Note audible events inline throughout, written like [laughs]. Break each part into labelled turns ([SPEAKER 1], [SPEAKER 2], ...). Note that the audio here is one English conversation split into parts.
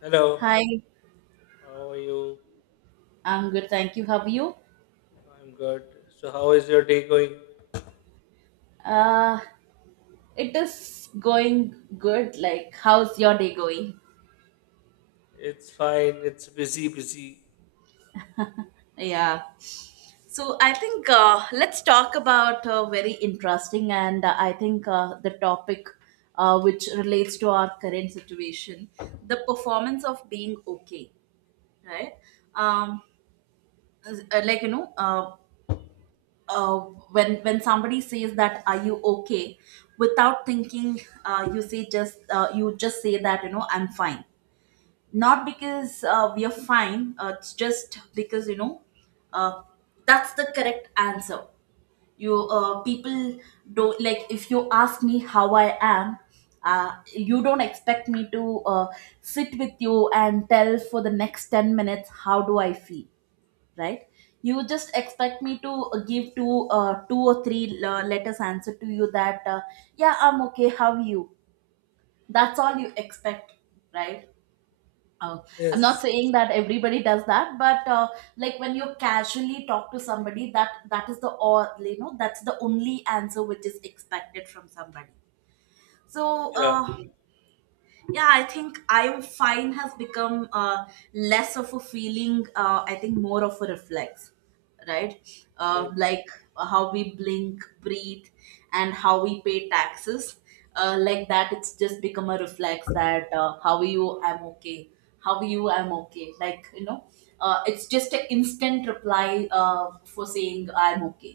[SPEAKER 1] Hello,
[SPEAKER 2] Hi,
[SPEAKER 1] how are you?
[SPEAKER 2] I'm good. Thank you. How are you?
[SPEAKER 1] I'm good. So, how is your day going?
[SPEAKER 2] Uh, it is going good. Like, how's your day going?
[SPEAKER 1] It's fine. It's busy, busy.
[SPEAKER 2] Yeah. So I think let's talk about very interesting and I think the topic, which relates to our current situation, the performance of being okay, right? Um, like you know, uh, when somebody says that, are you okay, without thinking, you say just you just say that I'm fine, not because we are fine, it's just because uh, that's the correct answer. You people don't like if you ask me how I am. You don't expect me to sit with you and tell for the next 10 minutes how do I feel, right? You just expect me to give two two or three letters answer to you that yeah, I'm okay, how are you. That's all you expect, right? Uh, i'm not
[SPEAKER 1] Yes.
[SPEAKER 2] saying that everybody does that, but like when you casually talk to somebody, that is the all, that's the only answer which is expected from somebody. So
[SPEAKER 1] Yeah.
[SPEAKER 2] uh, yeah, I think I find has become less of a feeling, I think more of a reflex, right?
[SPEAKER 1] Yes.
[SPEAKER 2] Like how we blink, breathe, and how we pay taxes. Like that, it's just become a reflex that how are you, I'm okay. How are you, I'm okay. It's just an instant reply, for saying I'm okay.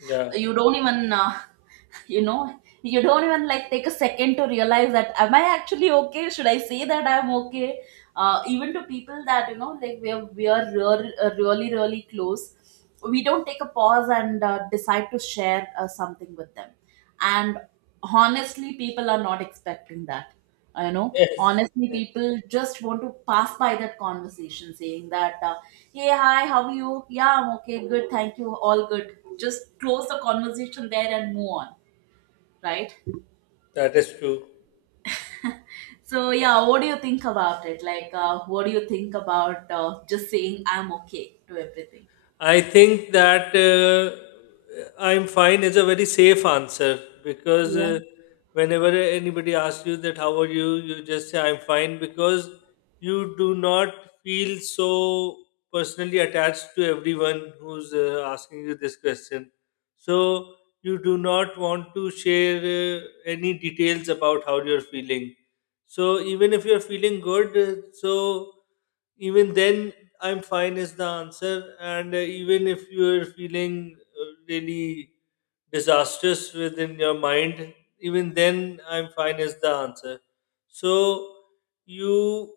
[SPEAKER 1] Yeah.
[SPEAKER 2] You don't even [laughs] you don't even like take a second to realize that, am I actually okay, should I say that I'm okay. Even to people that, like we are real, really really close, we don't take a pause and decide to share something with them. And honestly, people are not expecting that.
[SPEAKER 1] Yes.
[SPEAKER 2] Honestly, people just want to pass by that conversation, saying that, hey, hi, how are you, yeah I'm okay, good, thank you, all good, just close the conversation there and move on, right?
[SPEAKER 1] That is true.
[SPEAKER 2] So yeah, what do you think about it? Like what do you think about just saying I'm okay to everything?
[SPEAKER 1] I think that I'm fine is a very safe answer because
[SPEAKER 2] Yeah.
[SPEAKER 1] uh, whenever anybody asks you that how are you, you just say I'm fine because you do not feel so personally attached to everyone who's asking you this question. So you do not want to share any details about how you're feeling, so even if you're feeling good, so even then I'm fine is the answer. And even if you're feeling really disastrous within your mind, even then I'm fine is the answer. So you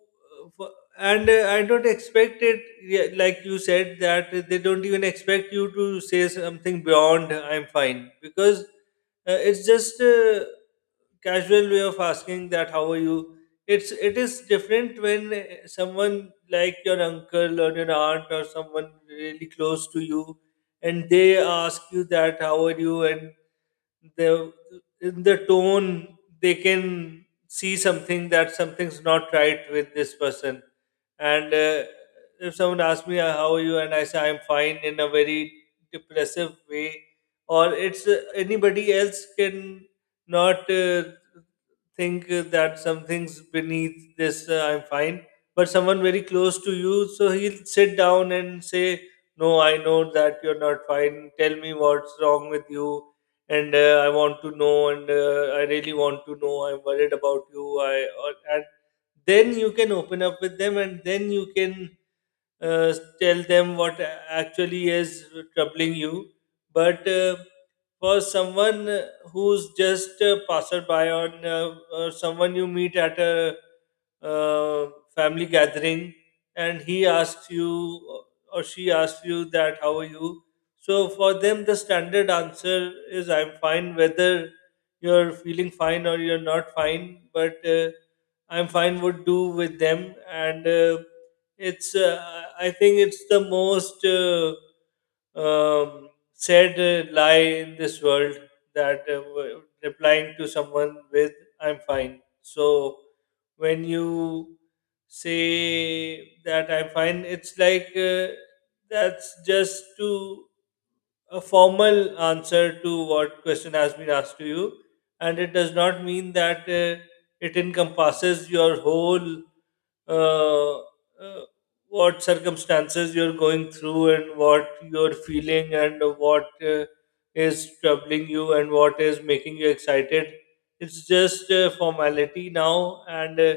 [SPEAKER 1] f- and I don't expect it, yeah, like you said that they don't even expect you to say something beyond I'm fine because it's just. Casual way of asking that how are you. It is different when someone like your uncle or your aunt or someone really close to you and they ask you that how are you, and the in the tone they can see something, that something's not right with this person. And if someone asks me, how are you? And I say, I'm fine in a very depressive way, or it's, anybody else can not think that something's beneath this, I'm fine. But someone very close to you, so he'll sit down and say, no, I know that you're not fine. Tell me what's wrong with you, and I want to know, and I really want to know. I'm worried about you. And then you can open up with them, and then you can uh, tell them what actually is troubling you. But for someone who's just a passerby, or or someone you meet at a uh, family gathering, and he asks you or she asks you that how are you, so for them the standard answer is I'm fine, whether you're feeling fine or you're not fine but I'm fine would do with them. And uh, it's uh, i I think it's the most um, said lie in this world, that replying to someone with I'm fine. So when you say that I'm fine, it's like that's just to a formal answer to what question has been asked to you, and it does not mean that it encompasses your whole, uh, uh, what circumstances you're going through, and what you're feeling, and what is troubling you, and what is making you excited. It's just a formality now. And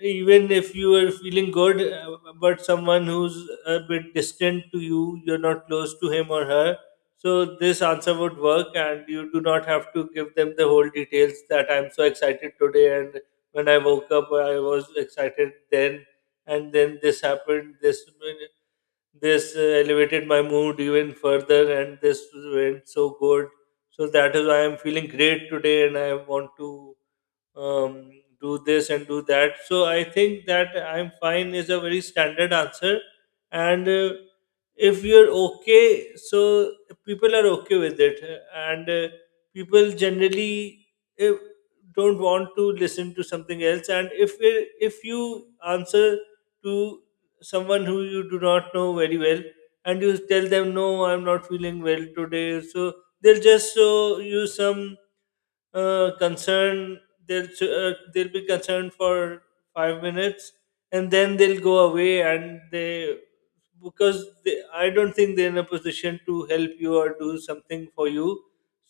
[SPEAKER 1] even if you are feeling good, but someone who's a bit distant to you, you're not close to him or her, so this answer would work, and you do not have to give them the whole details that I'm so excited today, and when I woke up I was excited, then and then this happened, this elevated my mood even further, and this went so good. So that is why I'm feeling great today, and I want to um, do this and do that. So I think that I'm fine is a very standard answer. And if you're okay, so people are okay with it. And people generally, eh, don't want to listen to something else. And if you answer to someone who you do not know very well, and you tell them, no, I'm not feeling well today, so they'll just show you some concern. They'll be concerned for 5 minutes, and then they'll go away, and they because I don't think they're in a position to help you or do something for you.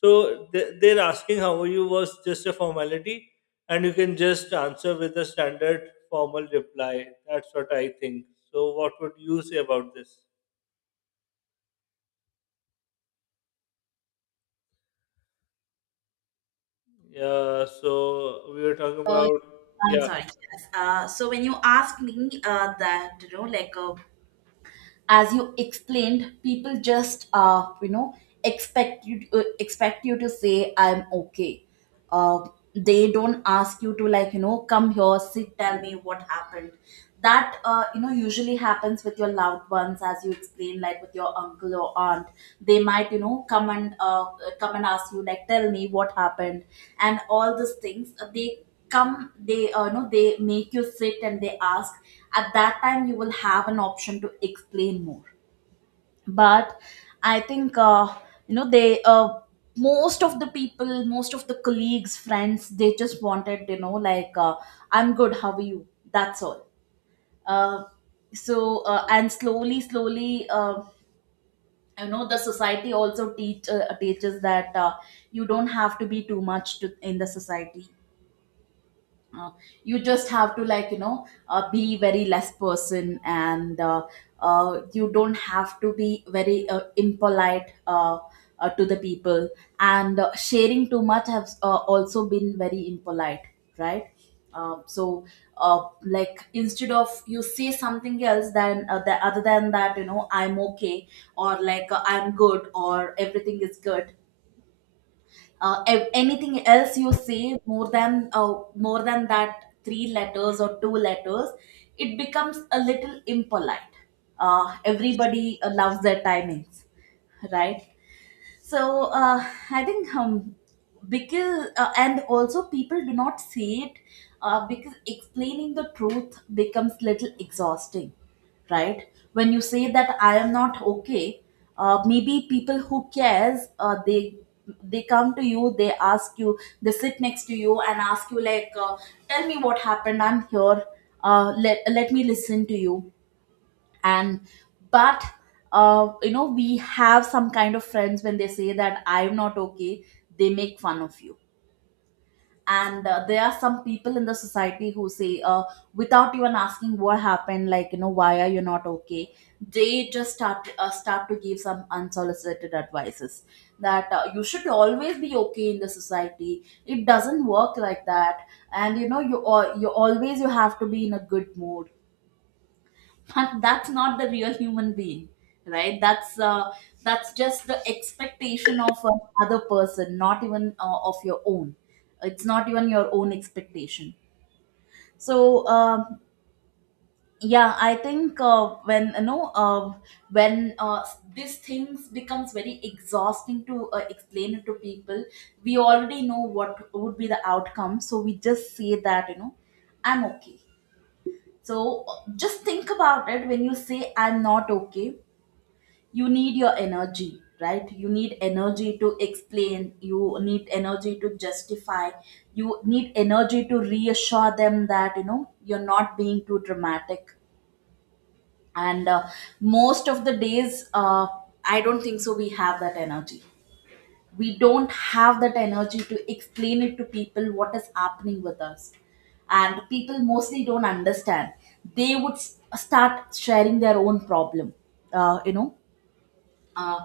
[SPEAKER 1] So they're asking how are you, was just a formality, and you can just answer with a standard formal reply. That's what I think. So what would you say about this? Yeah, so we were talking
[SPEAKER 2] Uh,
[SPEAKER 1] about,
[SPEAKER 2] I'm
[SPEAKER 1] yeah.
[SPEAKER 2] sorry, yes. So when you ask me, that, like, as you explained, people just expect you to say I'm okay. uh, they don't ask you to, like come here, sit, tell me what happened. That usually happens with your loved ones, as you explain, like with your uncle or aunt. They might, come and come and ask you, like, tell me what happened. And all these things, they come, they know, they make you sit and they ask. At that time you will have an option to explain more. But I think they, most of the colleagues, friends, they just wanted, like, I'm good, how are you. That's all. uh, so and slowly slowly the society also teaches that, you don't have to be too much to, in the society, uh, you just have to, like be very less person, and you don't have to be very impolite, to the people. And sharing too much has also been very impolite, right? So like, instead of you say something else than, other than that, I'm okay, or like I'm good, or everything is good. Anything else you say more than that, three letters or two letters, it becomes a little impolite. Everybody loves their timings, right? So I think, because, and also people do not say it, because explaining the truth becomes little exhausting, right? When you say that I am not okay, maybe people who cares, they come to you, they ask you, they sit next to you and ask you, like, tell me what happened, I'm here, let me listen to you. And, but we have some kind of friends, when they say that I'm not okay, they make fun of you. And there are some people in the society who say, without even asking what happened, like why are you not okay, they just start start to give some unsolicited advices, that you should always be okay. In the society it doesn't work like that. And you always you have to be in a good mood. [laughs] That's not the real human being, right? That's that's just the expectation of another person, not even of your own. It's not even your own expectation. So, um, yeah, I think when you know when, these things becomes very exhausting to explain it to people, we already know what would be the outcome, so we just say that, I'm okay. So just think about it. When you say I'm not okay, you need your energy, right? You need energy to explain, you need energy to justify, you need energy to reassure them that you're not being too dramatic. And most of the days I don't think so we have that energy. We don't have that energy to explain it to people what is happening with us. And people mostly don't understand, they would start sharing their own problem. uh, you know uh,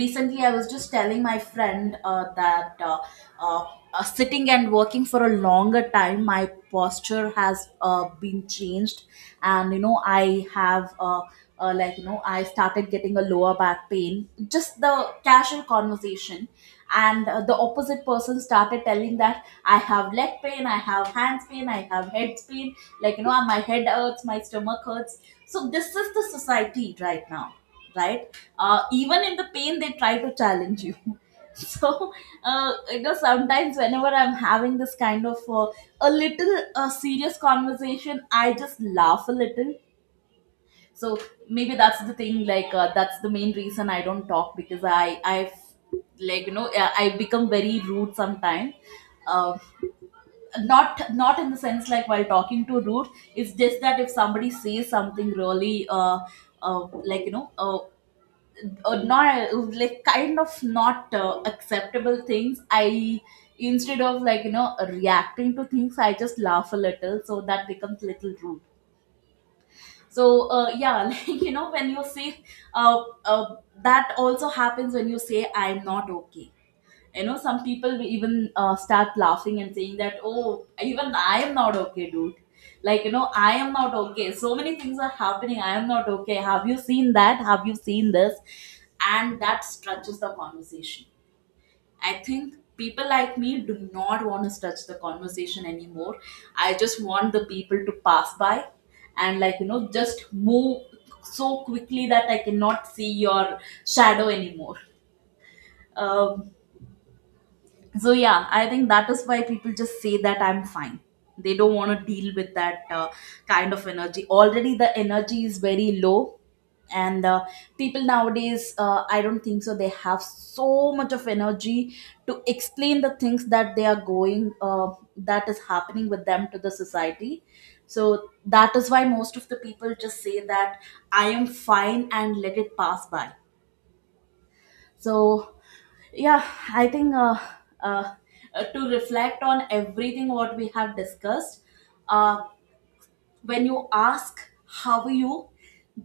[SPEAKER 2] Recently I was just telling my friend that, uh, sitting and working for a longer time, my posture has been changed. And I have like, I started getting a lower back pain, just the casual conversation, and the opposite person started telling that I have leg pain, I have hands pain, I have head pain, like my head hurts, my stomach hurts. So this is the society right now, right? Even in the pain they try to challenge you. [laughs] So sometimes, whenever I'm having this kind of a little serious conversation, I just laugh a little. So maybe that's the thing, like, that's the main reason I don't talk, because I like I become very rude sometimes. uh, not in the sense like while talking to rude, it's just that if somebody says something really uh, like, not like kind of not acceptable things. I, instead of, like, reacting to things, I just laugh a little, so that becomes little rude. So yeah, [laughs] like, when you say uh, uh, that also happens when you say I'm not okay. Some people will even start laughing and saying that, oh even I am not okay dude, like, I am not okay, so many things are happening, I am not okay, have you seen that, have you seen this. And that stretches the conversation. I think people like me do not want to stretch the conversation anymore, I just want the people to pass by. And, like just move so quickly that I cannot see your shadow anymore. Um, so yeah, I think that is why people just say that I'm fine. They don't want to deal with that kind of energy. Already the energy is very low, and people nowadays, I don't think so they have so much of energy to explain the things that they are going, that is happening with them, to the society. So that is why most of the people just say that I am fine and let it pass by. So yeah, I think uh, to reflect on everything what we have discussed, uh, when you ask how are you,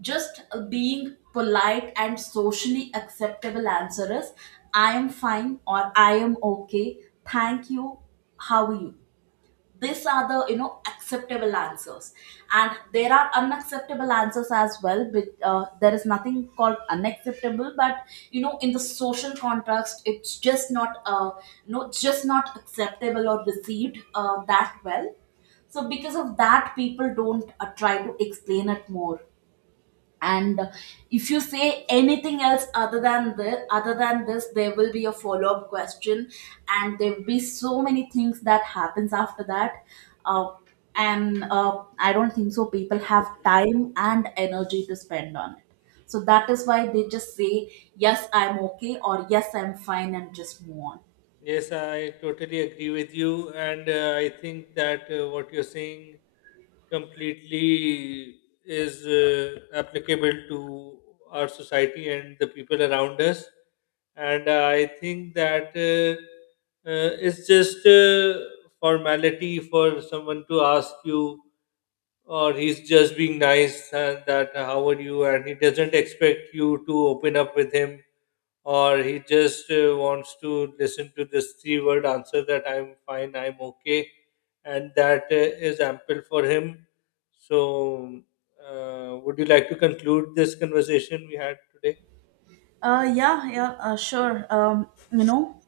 [SPEAKER 2] just being polite and socially acceptable answer is, I am fine, or I am okay, thank you, how are you. These are the, acceptable answers. And there are unacceptable answers as well, but there is nothing called unacceptable, but, in the social context it's just not, it's just not acceptable or received that well. So because of that people don't try to explain it more. And if you say anything else other than this, there will be a follow up question, and there will be so many things that happens after that. uh, and I don't think so people have time and energy to spend on it. So that is why they just say, yes I'm okay, or yes I'm fine, and just move on.
[SPEAKER 1] Yes, I totally agree with you, and I think that what you're saying completely is applicable to our society and the people around us. And I think that it's just formality for someone to ask you, or he's just being nice, and that how are you, and he doesn't expect you to open up with him, or he just wants to listen to this three word answer, that I'm fine, I'm okay, and that is ample for him. So, would you like to conclude this conversation we had today?
[SPEAKER 2] Yeah, yeah, sure. You know,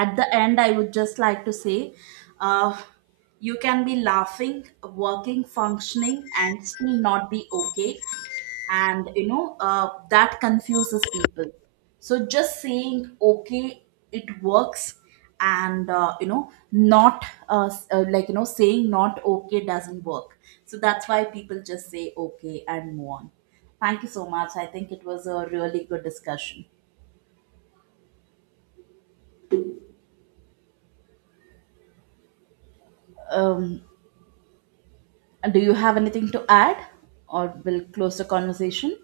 [SPEAKER 2] at the end I would just like to say, uh, you can be laughing, working, functioning, and still not be okay. And that confuses people, so just saying okay, it works. And not s- like, saying not okay doesn't work. So that's why people just say okay and move on. Thank you so much, I think it was a really good discussion. um, And do you have anything to add, or we'll close the conversation?